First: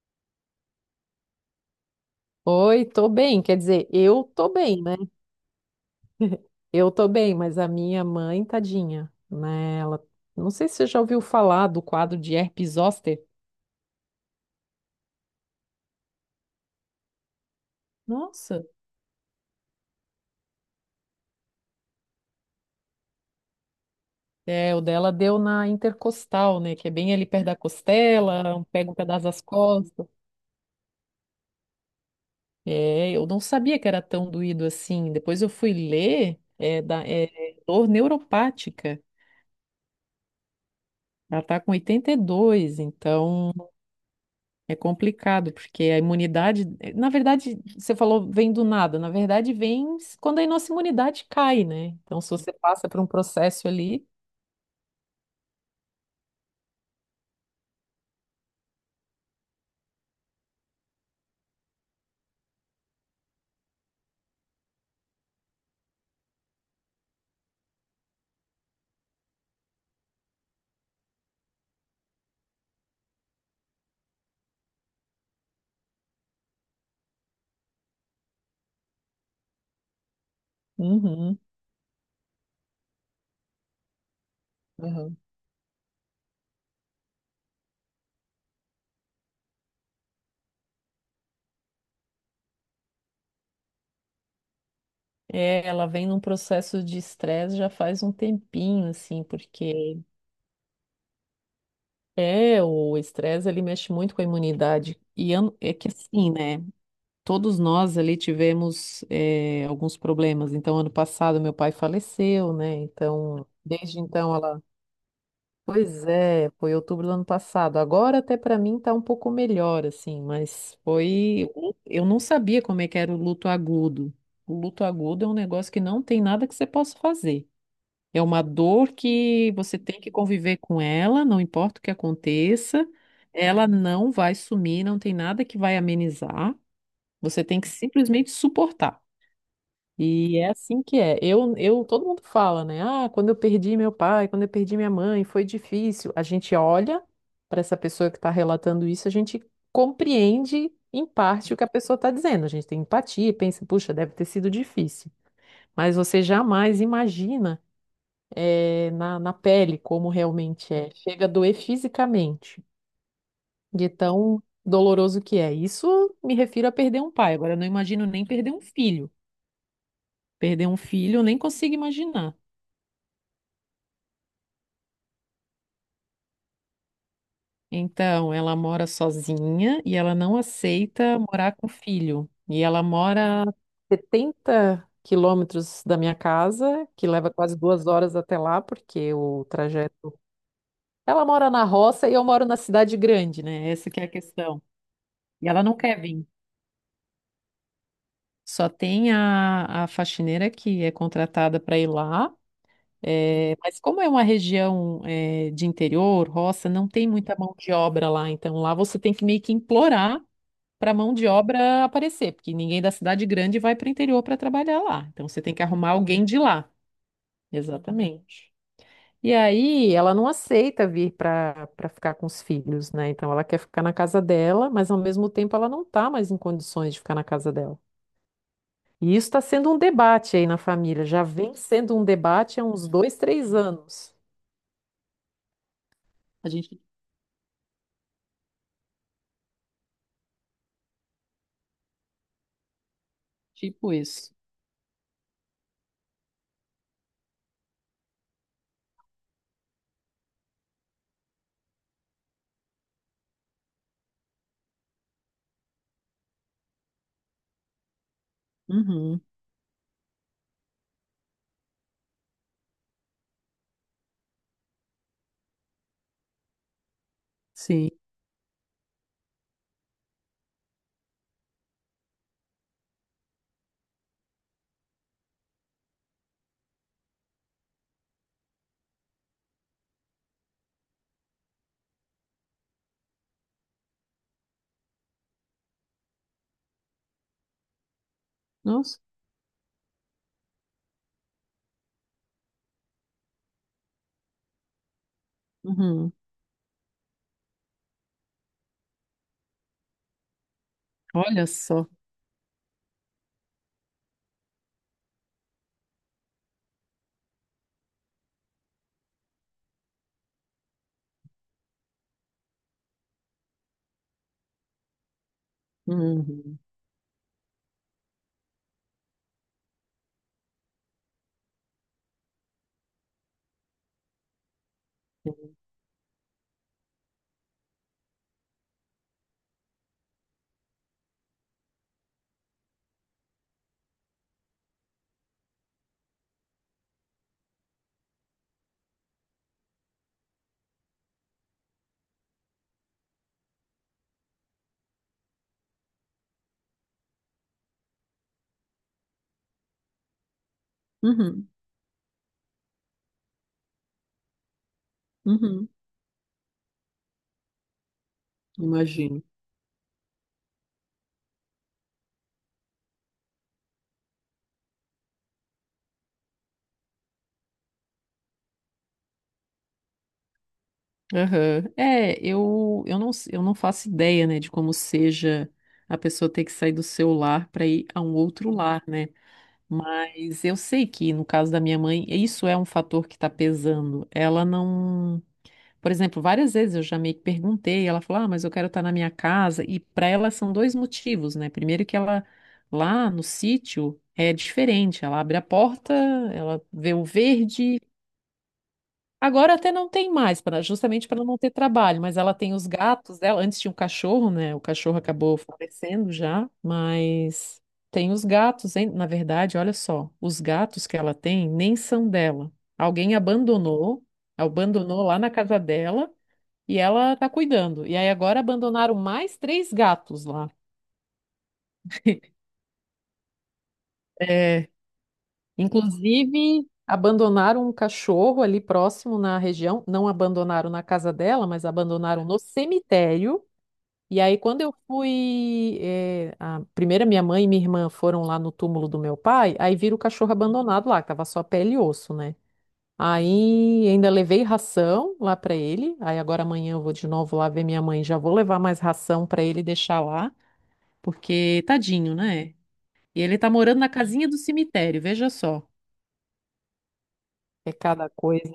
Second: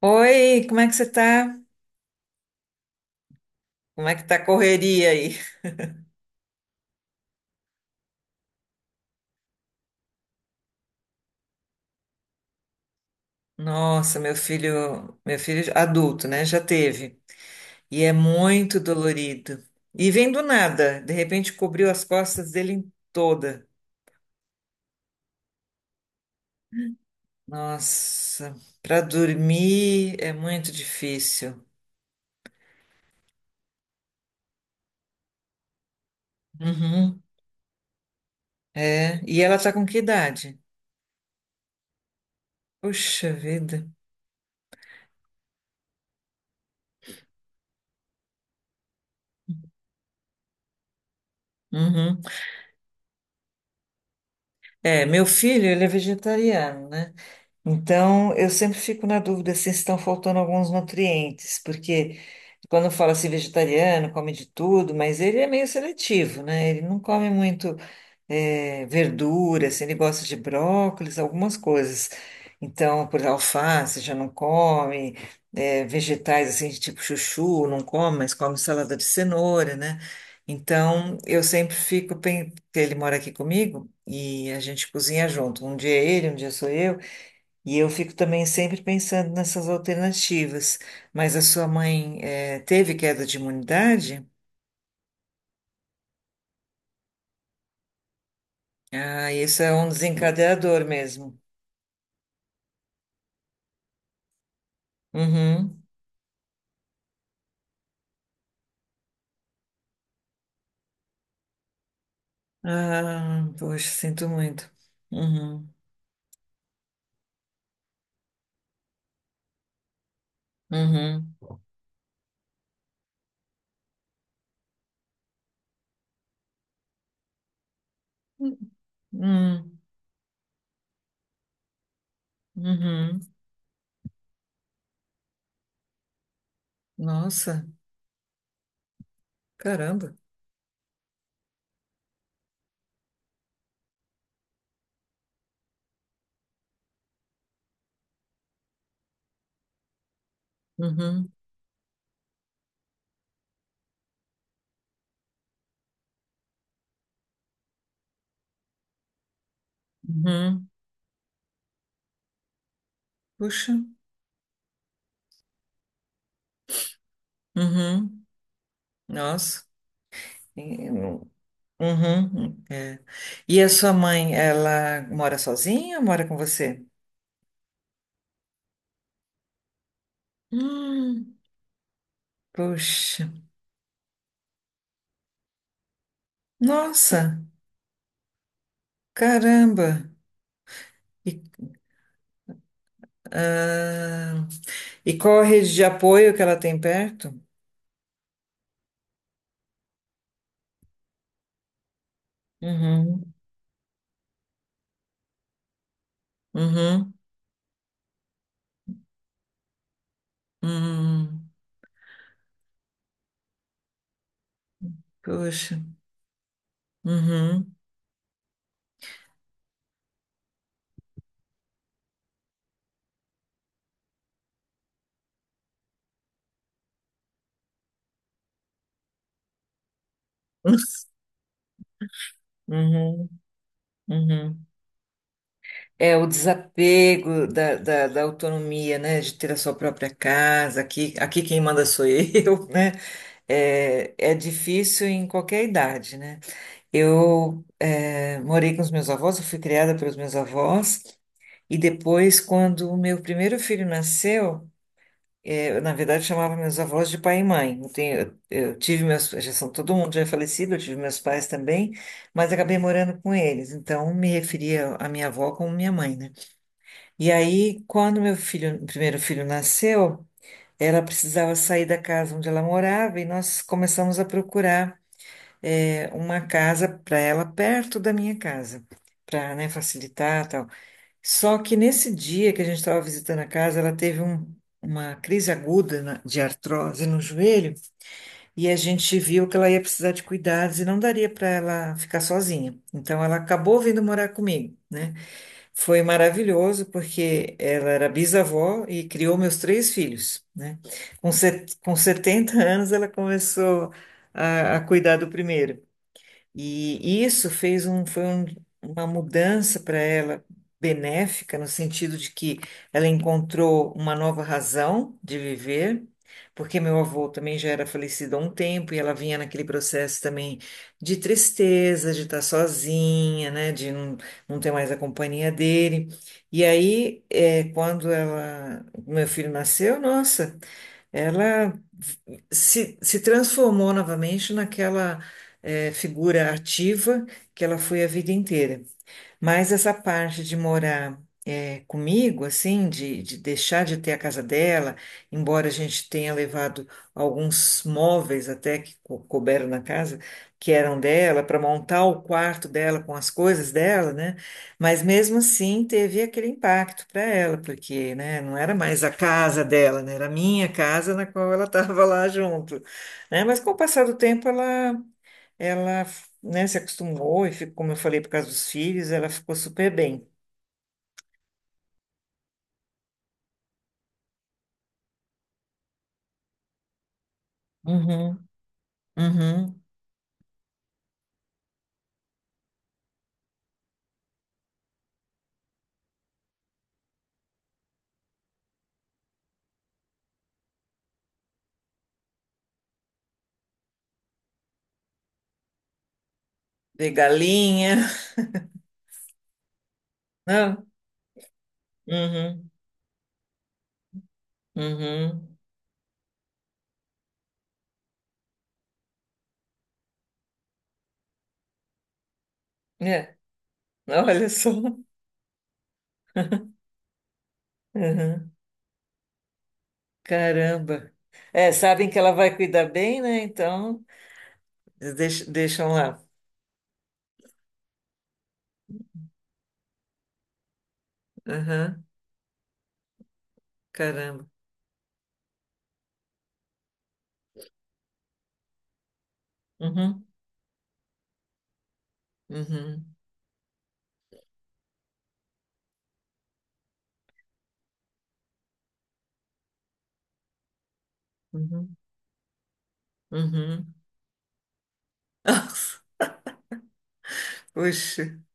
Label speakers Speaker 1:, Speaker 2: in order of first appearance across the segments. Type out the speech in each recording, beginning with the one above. Speaker 1: Oi, como é que você tá?
Speaker 2: Oi, tô bem. Quer dizer,
Speaker 1: Como é que
Speaker 2: eu
Speaker 1: tá a
Speaker 2: tô bem, né?
Speaker 1: correria aí?
Speaker 2: Eu tô bem, mas a minha mãe, tadinha, né? Não sei se você já ouviu falar do quadro de herpes zoster.
Speaker 1: Nossa, meu filho adulto, né? Já teve. E é
Speaker 2: Nossa,
Speaker 1: muito dolorido. E vem do nada, de repente cobriu as costas dele em toda.
Speaker 2: o dela deu na intercostal, né? Que é bem ali perto da
Speaker 1: Nossa,
Speaker 2: costela, pega um
Speaker 1: para
Speaker 2: pedaço das costas.
Speaker 1: dormir é muito difícil.
Speaker 2: É, eu não sabia que era tão doído assim. Depois eu fui ler, é, da,
Speaker 1: Uhum,
Speaker 2: é dor neuropática.
Speaker 1: é. E ela tá com que idade?
Speaker 2: Ela tá com 82,
Speaker 1: Puxa
Speaker 2: então.
Speaker 1: vida.
Speaker 2: É complicado, porque a imunidade, na verdade, você falou vem do nada, na verdade vem quando a nossa imunidade cai, né?
Speaker 1: Uhum.
Speaker 2: Então, se você passa por um processo ali,
Speaker 1: É, meu filho, ele é vegetariano, né? Então, eu sempre fico na dúvida se estão faltando alguns nutrientes, porque quando fala assim vegetariano, come de tudo, mas ele é meio seletivo, né? Ele não come muito verdura, assim, ele gosta de brócolis, algumas coisas. Então, por exemplo, alface já não come, vegetais assim, de tipo chuchu, não come, mas come salada de cenoura, né? Então,
Speaker 2: uhum,
Speaker 1: eu sempre fico, porque ele mora aqui comigo e a gente
Speaker 2: uhum.
Speaker 1: cozinha junto. Um dia é ele, um dia sou eu. E eu fico também sempre pensando nessas alternativas. Mas a sua mãe, teve queda de imunidade?
Speaker 2: É, ela vem num processo de estresse já faz um tempinho, assim,
Speaker 1: Ah, isso é um
Speaker 2: porque
Speaker 1: desencadeador mesmo.
Speaker 2: o estresse ele mexe muito com a imunidade. E é
Speaker 1: Uhum.
Speaker 2: que assim, né? Todos nós ali tivemos alguns problemas. Então, ano passado, meu pai faleceu, né? Então,
Speaker 1: Ah, poxa,
Speaker 2: desde
Speaker 1: sinto
Speaker 2: então. Ela
Speaker 1: muito. Uhum.
Speaker 2: Pois é, foi outubro do ano passado. Agora até para mim tá um pouco melhor, assim.
Speaker 1: Uhum.
Speaker 2: Eu não sabia como é que era o luto agudo. O luto agudo é um negócio que não tem nada que você possa fazer. É uma dor que você
Speaker 1: Hum,
Speaker 2: tem que conviver com ela, não importa o que aconteça,
Speaker 1: uhum.
Speaker 2: ela não vai sumir, não tem nada que vai amenizar. Você tem
Speaker 1: Nossa,
Speaker 2: que simplesmente suportar.
Speaker 1: caramba.
Speaker 2: E é assim que é. Todo mundo fala, né? Ah, quando eu perdi meu pai, quando eu perdi minha mãe, foi difícil. A gente olha para essa pessoa que está relatando isso, a gente compreende em
Speaker 1: Uhum.
Speaker 2: parte o que a pessoa está dizendo. A gente tem empatia e pensa, puxa, deve ter sido difícil. Mas você jamais imagina na pele como
Speaker 1: Uhum.
Speaker 2: realmente é. Chega a doer fisicamente,
Speaker 1: Puxa.
Speaker 2: de tão doloroso que é. Isso me refiro a perder um pai. Agora, eu não imagino
Speaker 1: Uhum.
Speaker 2: nem perder um filho.
Speaker 1: Nossa.
Speaker 2: Perder um
Speaker 1: E-
Speaker 2: filho, eu nem consigo imaginar.
Speaker 1: Uhum. É. E a sua mãe, ela mora sozinha ou mora com você?
Speaker 2: Então, ela mora sozinha e ela não aceita
Speaker 1: Hum.
Speaker 2: morar com o filho. E ela
Speaker 1: Poxa,
Speaker 2: mora a 70 quilômetros da minha casa, que leva
Speaker 1: nossa,
Speaker 2: quase 2 horas até lá, porque o
Speaker 1: caramba!
Speaker 2: trajeto. Ela
Speaker 1: E,
Speaker 2: mora na roça e eu moro na cidade grande, né? Essa que é a
Speaker 1: ah,
Speaker 2: questão.
Speaker 1: e qual a
Speaker 2: E ela
Speaker 1: rede
Speaker 2: não
Speaker 1: de
Speaker 2: quer vir.
Speaker 1: apoio que ela tem perto?
Speaker 2: Só tem a faxineira que é contratada para ir lá.
Speaker 1: Uhum,
Speaker 2: Mas como é uma região, de interior, roça, não tem
Speaker 1: uhum,
Speaker 2: muita mão de obra lá. Então lá você tem que meio que implorar para mão de
Speaker 1: uhum.
Speaker 2: obra aparecer, porque ninguém da cidade grande vai para o interior para trabalhar lá. Então você tem que
Speaker 1: Poxa,
Speaker 2: arrumar alguém de lá.
Speaker 1: uhum,
Speaker 2: Exatamente. E aí ela não aceita vir para ficar com os filhos, né? Então ela quer ficar na casa dela, mas ao mesmo tempo ela não está mais em condições de ficar na casa dela. E isso está sendo um debate aí na família, já vem sendo um debate há uns dois,
Speaker 1: uhum,
Speaker 2: três anos.
Speaker 1: uhum. É o
Speaker 2: A gente,
Speaker 1: desapego da autonomia, né? De ter a sua própria casa, aqui, aqui quem manda sou eu, né?
Speaker 2: tipo
Speaker 1: É, é
Speaker 2: isso.
Speaker 1: difícil em qualquer idade, né? Eu morei com os meus avós, eu fui criada pelos meus avós. E depois, quando o meu primeiro filho nasceu, eu, na verdade, chamava meus avós de pai e mãe. Eu tive
Speaker 2: Uhum,
Speaker 1: meus, já são todo mundo já é falecido, eu tive meus pais também, mas acabei morando com eles. Então, me referia à minha avó como minha mãe, né? E aí,
Speaker 2: sim.
Speaker 1: quando meu filho, primeiro filho nasceu, ela precisava sair da casa onde ela morava e nós começamos a procurar, uma casa para ela perto da minha casa, para, facilitar, tal. Só que nesse dia que a gente estava visitando a casa, uma crise aguda de artrose no joelho e a
Speaker 2: Nossa.
Speaker 1: gente viu que ela ia precisar de cuidados e não daria para ela ficar sozinha. Então ela acabou vindo morar comigo, né? Foi
Speaker 2: Uhum.
Speaker 1: maravilhoso porque ela era bisavó e criou meus três filhos, né?
Speaker 2: Olha só.
Speaker 1: Com 70 anos ela começou a cuidar do primeiro. E isso foi uma mudança para ela benéfica, no sentido de que ela encontrou uma nova razão de viver,
Speaker 2: Uhum.
Speaker 1: porque meu avô também já era falecido há um tempo e ela vinha naquele processo também de tristeza, de estar sozinha, né, de não, não ter mais a companhia dele. E aí, é, quando ela, meu filho nasceu, nossa. Ela se transformou novamente naquela figura ativa que ela foi a vida inteira. Mas essa parte de morar comigo, assim, de deixar de ter a casa dela, embora a gente tenha levado alguns móveis até que couberam na casa, que eram dela,
Speaker 2: Uhum.
Speaker 1: para montar o quarto dela com as coisas dela, né? Mas mesmo
Speaker 2: Uhum.
Speaker 1: assim teve aquele impacto para ela, porque, né, não era mais a
Speaker 2: Imagino.
Speaker 1: casa dela, né, era a minha casa na qual ela estava lá junto, né? Mas com o passar do tempo ela né, se acostumou e ficou, como eu falei, por causa dos filhos, ela ficou super bem.
Speaker 2: Aham. É, eu não faço ideia, né, de como seja a pessoa ter que sair do seu lar para ir a um
Speaker 1: Uhum,
Speaker 2: outro lar, né?
Speaker 1: uhum.
Speaker 2: Mas eu sei que no caso da minha mãe, isso é um fator que está pesando. Ela não. Por exemplo, várias vezes eu já meio que perguntei, ela falou: "Ah, mas eu quero estar na minha casa." E para ela são dois motivos, né? Primeiro, que ela lá no sítio é diferente, ela abre a porta, ela vê o
Speaker 1: Ver
Speaker 2: verde.
Speaker 1: galinha,
Speaker 2: Agora até não tem mais,
Speaker 1: não?
Speaker 2: justamente para não ter trabalho, mas ela tem os
Speaker 1: Uhum,
Speaker 2: gatos dela. Antes tinha um cachorro, né? O cachorro acabou
Speaker 1: uhum.
Speaker 2: falecendo já, mas tem os gatos, hein? Na verdade, olha só, os gatos que ela tem nem são dela. Alguém
Speaker 1: É,
Speaker 2: abandonou,
Speaker 1: olha só.
Speaker 2: abandonou lá na casa dela e ela tá cuidando. E aí agora
Speaker 1: Uhum.
Speaker 2: abandonaram mais três gatos lá.
Speaker 1: Caramba. É, sabem que ela vai cuidar bem, né? Então,
Speaker 2: É,
Speaker 1: deixam lá.
Speaker 2: inclusive, abandonaram um cachorro ali próximo na região. Não abandonaram na casa dela, mas
Speaker 1: Uhum.
Speaker 2: abandonaram no cemitério. E aí,
Speaker 1: Caramba.
Speaker 2: quando eu fui, eh, a primeira minha mãe e minha irmã foram lá no túmulo do meu pai, aí viram o
Speaker 1: Uhum,
Speaker 2: cachorro abandonado lá, que tava só pele e osso, né?
Speaker 1: uhum,
Speaker 2: Aí ainda levei ração lá pra ele. Aí agora amanhã eu vou de novo lá ver minha mãe, já vou levar mais ração pra ele deixar lá, porque
Speaker 1: uhum,
Speaker 2: tadinho, né? E ele tá morando na
Speaker 1: uhum.
Speaker 2: casinha do cemitério, veja só. É cada
Speaker 1: Puxa.
Speaker 2: coisa.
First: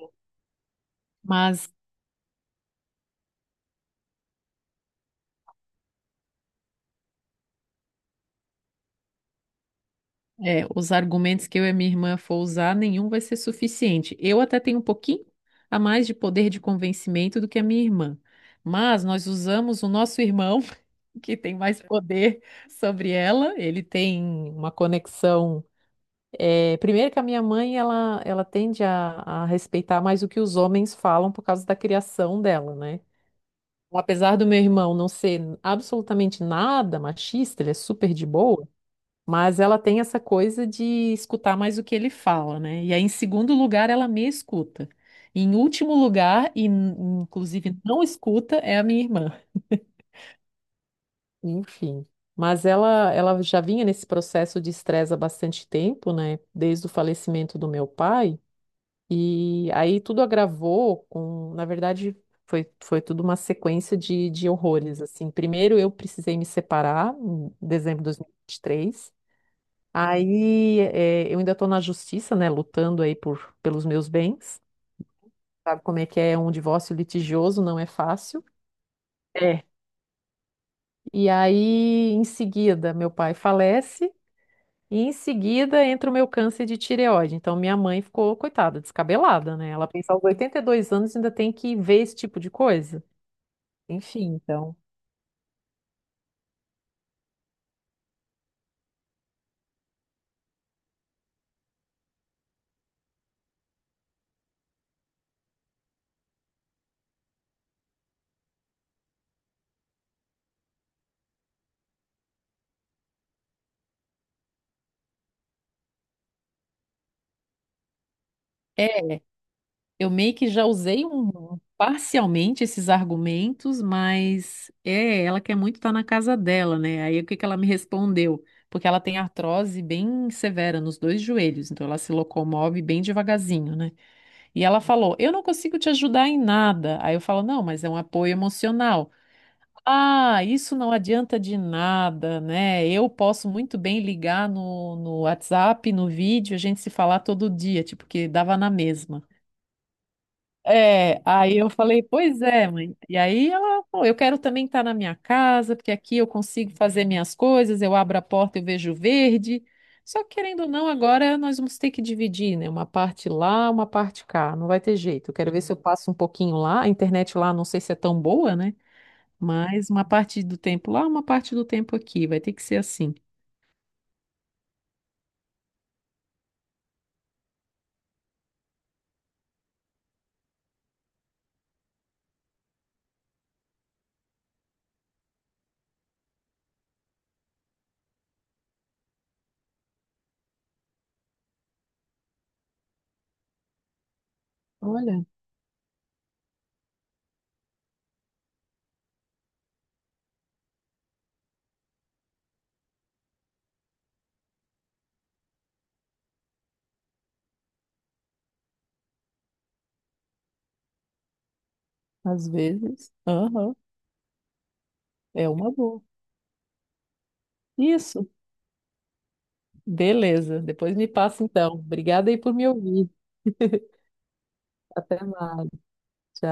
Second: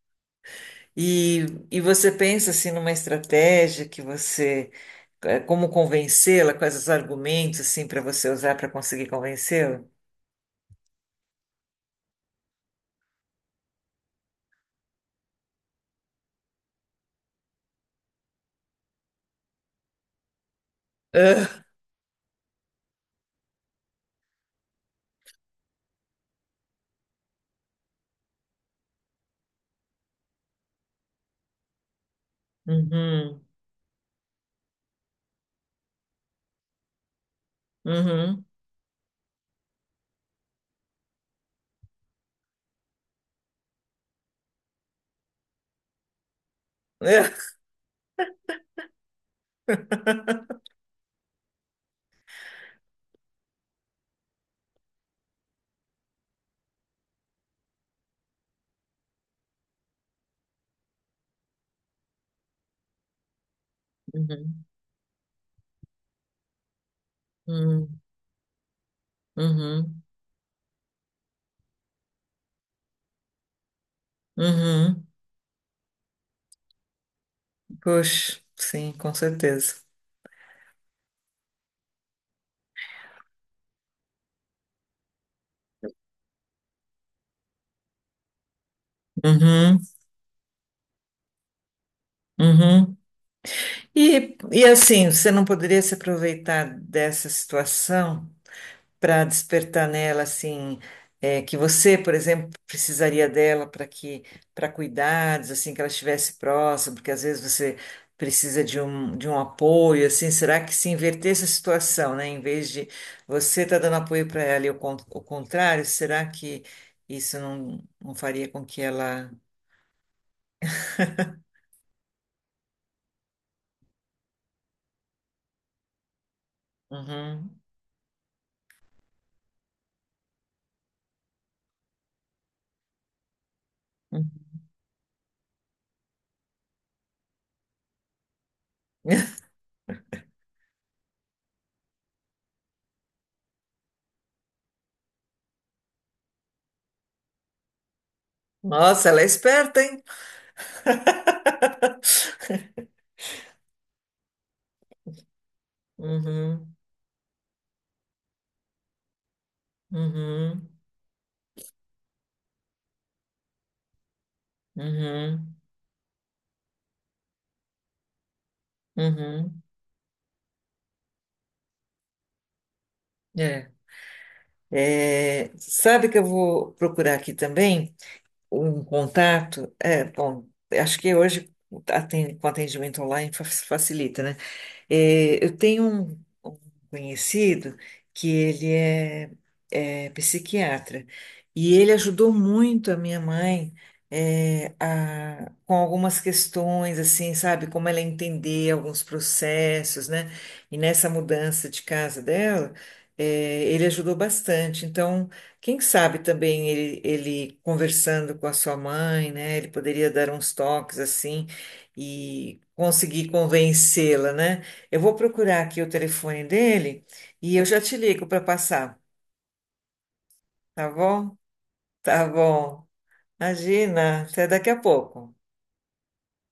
Speaker 1: E,
Speaker 2: Mas
Speaker 1: e você pensa assim numa estratégia que você, como convencê-la, quais os argumentos assim para você usar para conseguir convencê-la?
Speaker 2: Os argumentos que eu e a minha irmã for usar, nenhum vai ser suficiente. Eu até tenho um pouquinho a mais de poder de convencimento do que a minha irmã. Mas nós usamos o nosso irmão, que tem
Speaker 1: Ah,
Speaker 2: mais poder sobre ela. Ele tem uma conexão. É, primeiro que a minha mãe, ela tende a respeitar mais o que os homens falam por causa da criação dela, né?
Speaker 1: uhum,
Speaker 2: Apesar do meu irmão não ser absolutamente nada machista, ele é super de
Speaker 1: uhum,
Speaker 2: boa. Mas ela tem essa coisa de escutar mais o que ele fala, né? E aí, em segundo lugar, ela me escuta. E em último lugar,
Speaker 1: ah,
Speaker 2: inclusive não escuta, é a minha irmã. Enfim. Mas ela já vinha nesse processo de estresse há bastante tempo, né? Desde o falecimento do meu pai. E aí tudo agravou na verdade, foi tudo uma sequência de
Speaker 1: uhum,
Speaker 2: horrores, assim. Primeiro eu precisei me separar em
Speaker 1: uhum,
Speaker 2: dezembro de 2023.
Speaker 1: uhum,
Speaker 2: Aí eu ainda estou na justiça, né, lutando aí pelos meus bens.
Speaker 1: uhum.
Speaker 2: Sabe como é que é um divórcio litigioso, não é
Speaker 1: Puxa,
Speaker 2: fácil.
Speaker 1: sim, com
Speaker 2: É.
Speaker 1: certeza.
Speaker 2: E aí, em seguida, meu pai falece e em seguida entra o meu câncer de tireoide. Então, minha mãe ficou, coitada, descabelada, né?
Speaker 1: Uhum,
Speaker 2: Ela pensa aos 82 anos ainda tem que ver esse tipo de
Speaker 1: uhum.
Speaker 2: coisa. Enfim,
Speaker 1: E
Speaker 2: então.
Speaker 1: assim, você não poderia se aproveitar dessa situação? Para despertar nela assim é, que você, por exemplo, precisaria dela para que para cuidados assim que ela estivesse próxima, porque às vezes você precisa de um apoio assim. Será que se invertesse a situação, né? Em vez de você estar dando apoio para ela e o contrário, será que isso não faria com que
Speaker 2: É,
Speaker 1: ela.
Speaker 2: eu meio que já usei parcialmente esses argumentos, mas ela quer muito estar na casa dela, né? Aí o que que ela
Speaker 1: Uhum.
Speaker 2: me respondeu? Porque ela tem artrose bem severa nos dois joelhos, então ela se locomove bem devagarzinho, né? E ela falou: "Eu não consigo te ajudar em nada." Aí eu falo: "Não, mas é um apoio emocional." Ah, isso não adianta de nada, né? Eu posso muito bem ligar no WhatsApp, no vídeo, a gente se falar todo dia, tipo, que dava na
Speaker 1: Nossa, ela
Speaker 2: mesma.
Speaker 1: é esperta, hein?
Speaker 2: É, aí eu falei, pois é, mãe. E aí ela falou, eu quero também estar na minha casa, porque aqui eu consigo
Speaker 1: Uhum,
Speaker 2: fazer minhas coisas, eu abro a porta e eu vejo verde. Só que querendo ou
Speaker 1: uhum,
Speaker 2: não, agora nós vamos ter que dividir, né? Uma parte lá, uma parte cá. Não vai ter jeito. Eu quero
Speaker 1: uhum,
Speaker 2: ver se eu passo um pouquinho lá. A internet lá não sei se é tão boa, né?
Speaker 1: uhum.
Speaker 2: Mas uma parte do tempo lá, uma parte do tempo aqui. Vai ter que ser assim.
Speaker 1: É. É, sabe que eu vou procurar aqui também um contato? É, bom, acho que hoje com atendimento online facilita, né? É, eu tenho um conhecido que é psiquiatra e ele ajudou muito a minha mãe é,
Speaker 2: Olha,
Speaker 1: com algumas questões, assim, sabe, como ela entender alguns processos, né? E nessa mudança de casa dela, é, ele ajudou bastante. Então, quem sabe também ele conversando com a sua mãe, né? Ele poderia dar uns toques assim
Speaker 2: às
Speaker 1: e
Speaker 2: vezes,
Speaker 1: conseguir
Speaker 2: aham,
Speaker 1: convencê-la, né? Eu vou
Speaker 2: é
Speaker 1: procurar
Speaker 2: uma
Speaker 1: aqui o
Speaker 2: boa.
Speaker 1: telefone dele e eu já te ligo
Speaker 2: Isso.
Speaker 1: para passar,
Speaker 2: Beleza,
Speaker 1: tá
Speaker 2: depois me
Speaker 1: bom?
Speaker 2: passa então.
Speaker 1: Tá
Speaker 2: Obrigada aí por me
Speaker 1: bom.
Speaker 2: ouvir.
Speaker 1: Imagina, até daqui a
Speaker 2: Até
Speaker 1: pouco.
Speaker 2: mais. Tchau.